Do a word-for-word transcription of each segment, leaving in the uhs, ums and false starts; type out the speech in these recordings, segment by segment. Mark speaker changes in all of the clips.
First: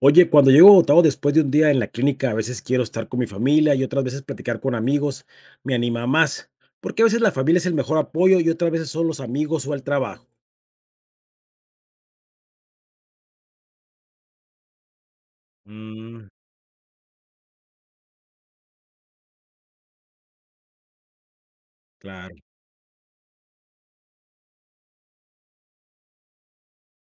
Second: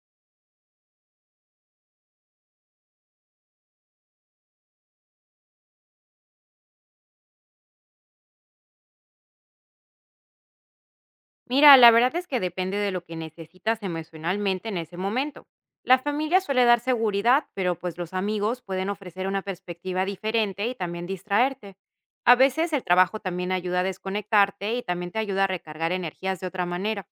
Speaker 1: Oye, cuando llego agotado después de un día en la clínica, a veces quiero estar con mi familia y otras veces platicar con amigos, me anima más, porque a veces la familia es el mejor apoyo y otras veces son los amigos o el trabajo.
Speaker 2: Mira, la verdad es que depende de lo que necesitas emocionalmente en ese momento. La
Speaker 1: Mm,
Speaker 2: familia suele dar seguridad, pero pues los amigos pueden ofrecer una perspectiva diferente y también distraerte.
Speaker 1: claro,
Speaker 2: A veces el trabajo también ayuda a desconectarte y también te ayuda a recargar energías de otra manera.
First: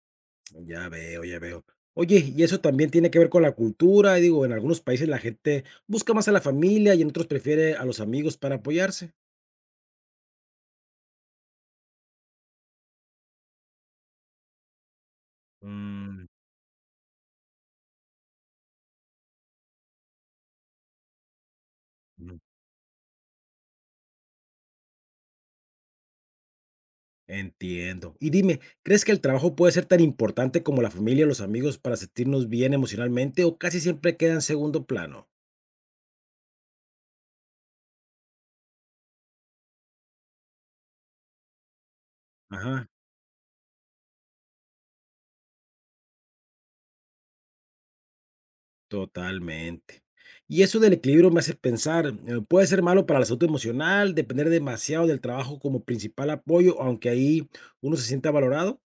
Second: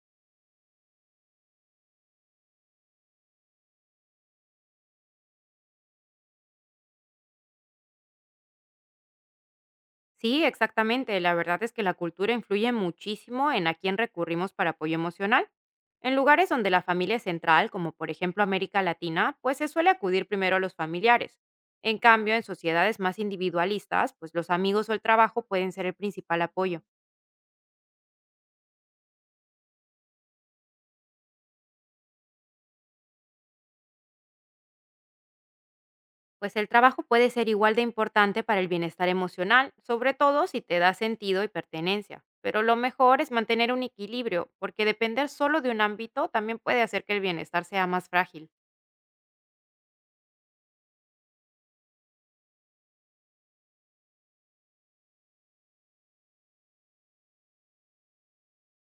Speaker 1: ya veo, ya veo. Oye, y eso también tiene que ver con la cultura, y digo, en algunos países la gente busca más a la familia y en otros prefiere a los amigos para apoyarse.
Speaker 2: Sí, exactamente. La verdad es que la cultura influye muchísimo en a quién recurrimos para apoyo emocional. En
Speaker 1: Mm,
Speaker 2: lugares donde la familia es central, como por ejemplo América Latina, pues se suele acudir primero a los familiares. En cambio, en sociedades más individualistas, pues los amigos o el trabajo pueden ser el principal apoyo.
Speaker 1: entiendo. Y dime, ¿crees que el trabajo puede ser tan importante como la familia o los amigos para sentirnos bien emocionalmente o casi siempre queda en segundo plano?
Speaker 2: Pues el trabajo puede ser igual de importante para el bienestar emocional, sobre todo si te da sentido y pertenencia. Pero lo
Speaker 1: Ajá,
Speaker 2: mejor es mantener un equilibrio, porque depender solo de un ámbito también puede hacer que el bienestar sea más frágil.
Speaker 1: totalmente. Y eso del equilibrio me hace pensar, eh, puede ser malo para la salud emocional, depender demasiado del trabajo como principal apoyo, aunque ahí uno se sienta valorado.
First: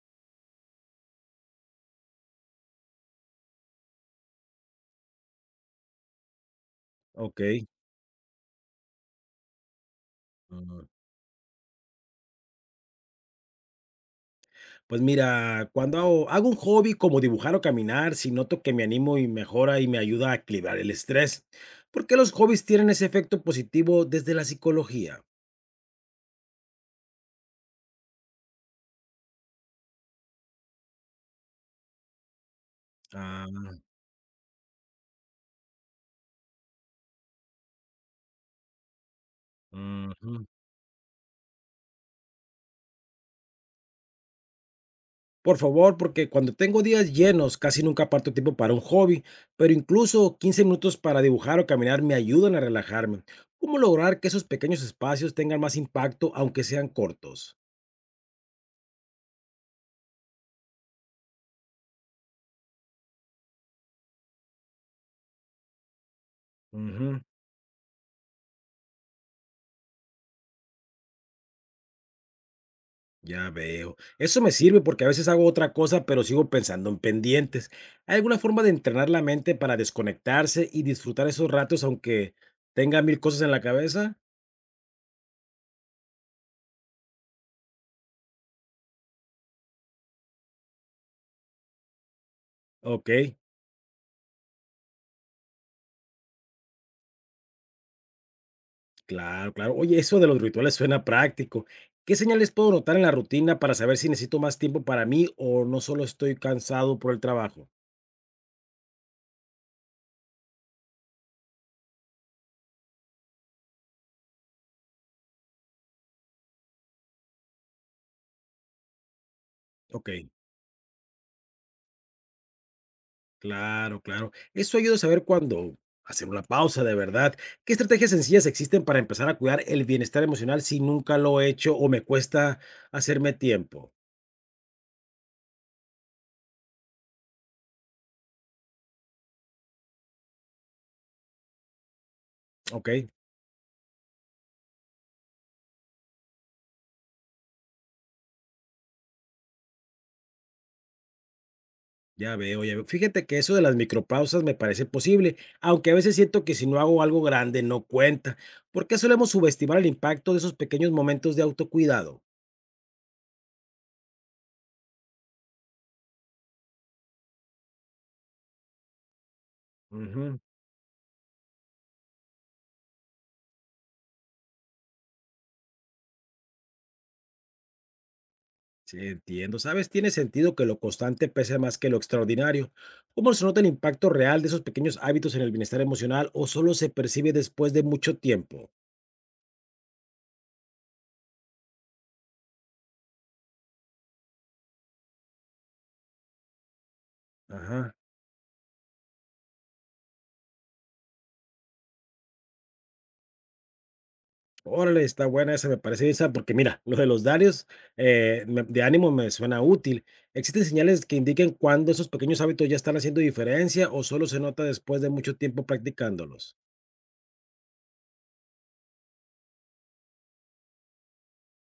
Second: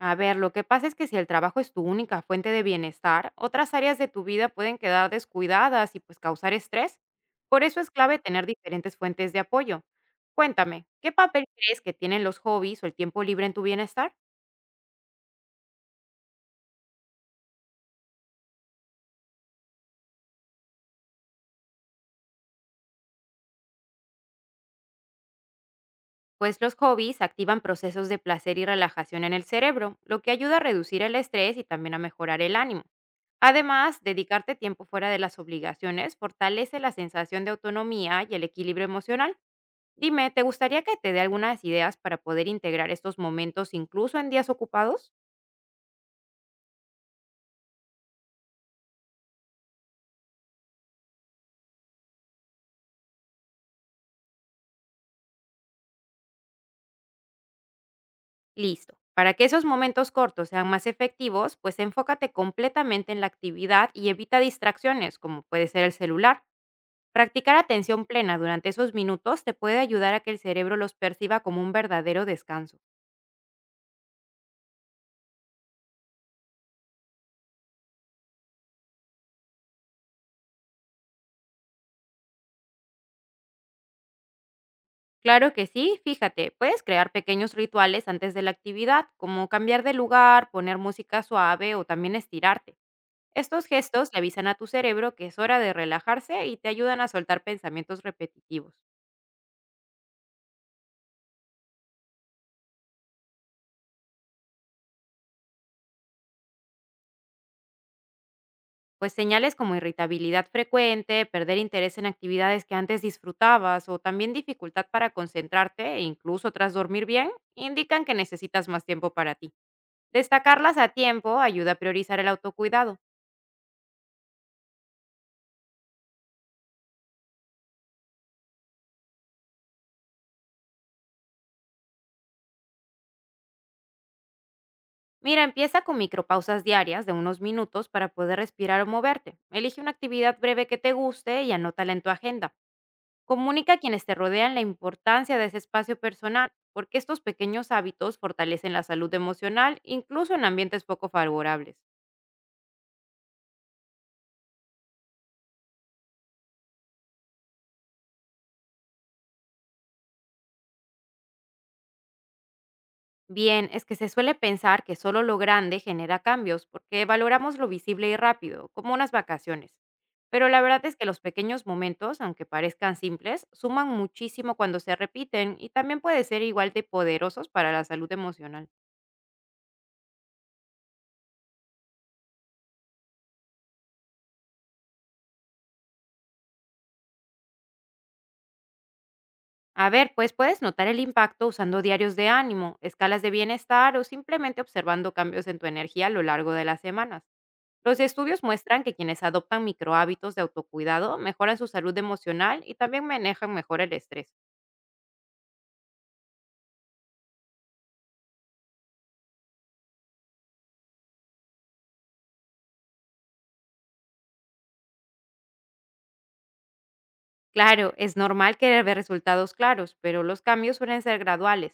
Speaker 2: A ver, lo que pasa es que si el trabajo es tu única fuente de bienestar, otras áreas de tu vida pueden quedar descuidadas y pues causar estrés. Por
Speaker 1: Ok.
Speaker 2: eso es clave tener diferentes fuentes de apoyo. Cuéntame, ¿qué papel crees que tienen los hobbies o el tiempo libre en tu bienestar?
Speaker 1: Pues mira, cuando hago, hago un hobby como dibujar o caminar, si noto que me animo y mejora y me ayuda a equilibrar el estrés. ¿Porque los hobbies tienen ese efecto positivo desde la psicología?
Speaker 2: Pues los hobbies activan procesos de placer y relajación en el cerebro, lo que ayuda a reducir el estrés y también a mejorar el ánimo.
Speaker 1: Ah,
Speaker 2: Además, dedicarte tiempo fuera de las obligaciones fortalece la sensación de autonomía y el equilibrio emocional. Dime, ¿te
Speaker 1: ujú.
Speaker 2: gustaría que te dé algunas ideas para poder integrar estos momentos incluso en días ocupados?
Speaker 1: Por favor, porque cuando tengo días llenos, casi nunca aparto tiempo para un hobby, pero incluso quince minutos para dibujar o caminar me ayudan a relajarme. ¿Cómo lograr que esos pequeños espacios tengan más impacto, aunque sean cortos?
Speaker 2: Listo. Para que esos momentos cortos sean más efectivos, pues enfócate completamente en la actividad y evita distracciones, como puede ser el celular.
Speaker 1: Ujú.
Speaker 2: Practicar atención plena durante esos minutos te puede ayudar a que el cerebro los perciba como un verdadero descanso.
Speaker 1: Ya veo. Eso me sirve porque a veces hago otra cosa, pero sigo pensando en pendientes. ¿Hay alguna forma de entrenar la mente para desconectarse y disfrutar esos ratos aunque tenga mil cosas en la cabeza?
Speaker 2: Claro que sí, fíjate, puedes crear pequeños rituales antes de la actividad, como cambiar de lugar, poner música suave o también estirarte.
Speaker 1: Ok,
Speaker 2: Estos gestos le avisan a tu cerebro que es hora de relajarse y te ayudan a soltar pensamientos repetitivos.
Speaker 1: claro, claro. Oye, eso de los rituales suena práctico. ¿Qué señales puedo notar en la rutina para saber si necesito más tiempo para mí o no solo estoy cansado por el trabajo?
Speaker 2: Pues señales como irritabilidad frecuente, perder interés en actividades que antes disfrutabas o también dificultad para concentrarte, e incluso tras dormir bien, indican que necesitas más tiempo para ti.
Speaker 1: Ok.
Speaker 2: Destacarlas a tiempo ayuda a priorizar el autocuidado.
Speaker 1: Claro, claro. Eso ayuda a saber cuándo hacer una pausa de verdad. ¿Qué estrategias sencillas existen para empezar a cuidar el bienestar emocional si nunca lo he hecho o me cuesta hacerme tiempo?
Speaker 2: Mira, empieza con micropausas diarias de unos minutos para poder respirar o moverte. Elige una actividad breve que te guste y anótala en tu agenda.
Speaker 1: Ok,
Speaker 2: Comunica a quienes te rodean la importancia de ese espacio personal, porque estos pequeños hábitos fortalecen la salud emocional, incluso en ambientes poco favorables.
Speaker 1: ya veo, ya veo. Fíjate que eso de las micropausas me parece posible, aunque a veces siento que si no hago algo grande no cuenta. ¿Por qué solemos subestimar el impacto de esos pequeños momentos de autocuidado?
Speaker 2: Bien, es que se suele pensar que solo lo grande genera cambios, porque valoramos lo visible y rápido, como unas vacaciones.
Speaker 1: Ujú.
Speaker 2: Pero la verdad es que los pequeños momentos, aunque parezcan simples, suman muchísimo cuando se repiten y también pueden ser igual de poderosos para la salud emocional.
Speaker 1: Sí, entiendo. ¿Sabes? Tiene sentido que lo constante pese más que lo extraordinario. ¿Cómo se nota el impacto real de esos pequeños hábitos en el bienestar emocional o solo se percibe después de mucho tiempo?
Speaker 2: A ver, pues puedes notar el impacto usando diarios de ánimo, escalas de bienestar o simplemente observando cambios en tu energía a lo largo de las semanas.
Speaker 1: Ajá.
Speaker 2: Los estudios muestran que quienes adoptan microhábitos de autocuidado mejoran su salud emocional y también manejan mejor el estrés.
Speaker 1: Órale, está buena esa, me parece esa, porque mira, lo de los diarios eh, me- de ánimo me suena útil. ¿Existen señales que indiquen cuándo esos pequeños hábitos ya están haciendo diferencia o solo se nota después de mucho tiempo practicándolos?
Speaker 2: Claro, es normal querer ver resultados claros, pero los cambios suelen ser graduales.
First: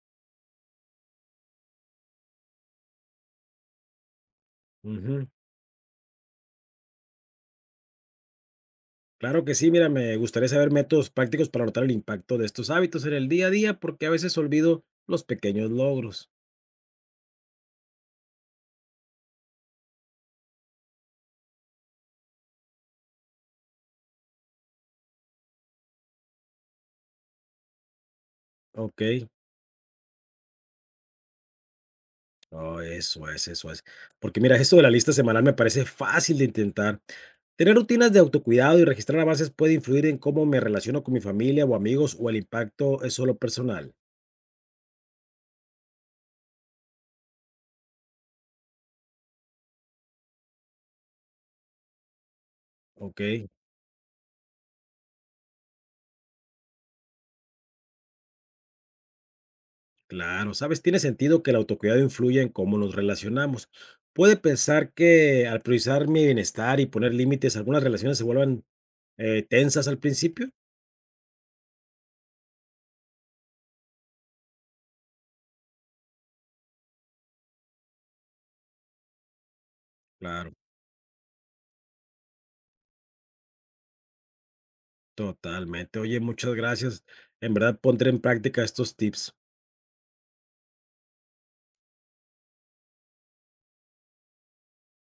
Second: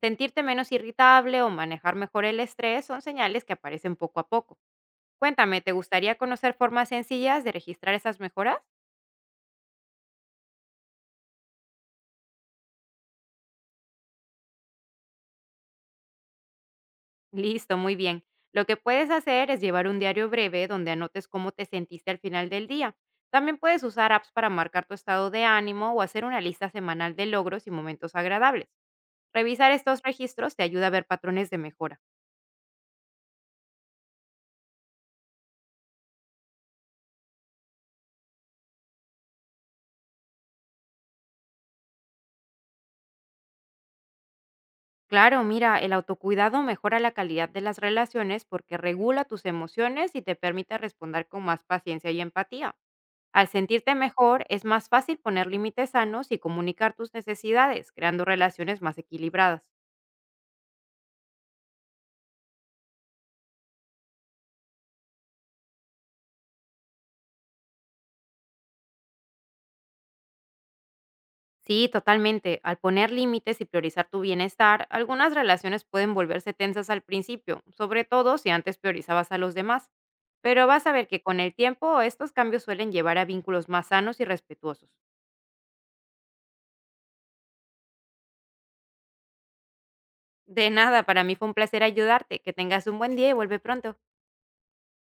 Speaker 2: Sentirte menos irritable o manejar mejor el estrés son señales que aparecen poco a poco. Cuéntame, ¿te gustaría conocer formas sencillas de registrar esas mejoras?
Speaker 1: Claro que sí, mira, me gustaría saber métodos prácticos para notar el impacto de estos hábitos en el día a día, porque a veces olvido los pequeños logros.
Speaker 2: Listo, muy bien. Lo que puedes hacer es llevar un diario breve donde anotes cómo te sentiste al final del día. También puedes usar apps para marcar tu estado de ánimo o hacer una lista semanal de logros y momentos agradables.
Speaker 1: Ok,
Speaker 2: Revisar estos registros te ayuda a ver patrones de mejora.
Speaker 1: no, eso es, eso es. Porque mira, esto de la lista semanal me parece fácil de intentar. Tener rutinas de autocuidado y registrar avances puede influir en cómo me relaciono con mi familia o amigos o el impacto es solo personal.
Speaker 2: Claro, mira, el autocuidado mejora la calidad de las relaciones porque regula tus emociones y te permite responder con más paciencia y empatía.
Speaker 1: Ok,
Speaker 2: Al sentirte mejor, es más fácil poner límites sanos y comunicar tus necesidades, creando relaciones más equilibradas.
Speaker 1: claro, sabes, tiene sentido que el autocuidado influya en cómo nos relacionamos. Puede pensar que al priorizar mi bienestar y poner límites, algunas relaciones se vuelvan Eh, tensas al principio,
Speaker 2: Sí, totalmente. Al poner límites y priorizar tu bienestar, algunas relaciones pueden volverse tensas al principio, sobre todo si antes priorizabas a los demás.
Speaker 1: claro,
Speaker 2: Pero vas a ver que con el tiempo estos cambios suelen llevar a vínculos más sanos y respetuosos.
Speaker 1: totalmente. Oye, muchas gracias. En verdad, pondré en práctica estos tips.
Speaker 2: De nada, para mí fue un placer ayudarte. Que tengas un buen día y vuelve pronto.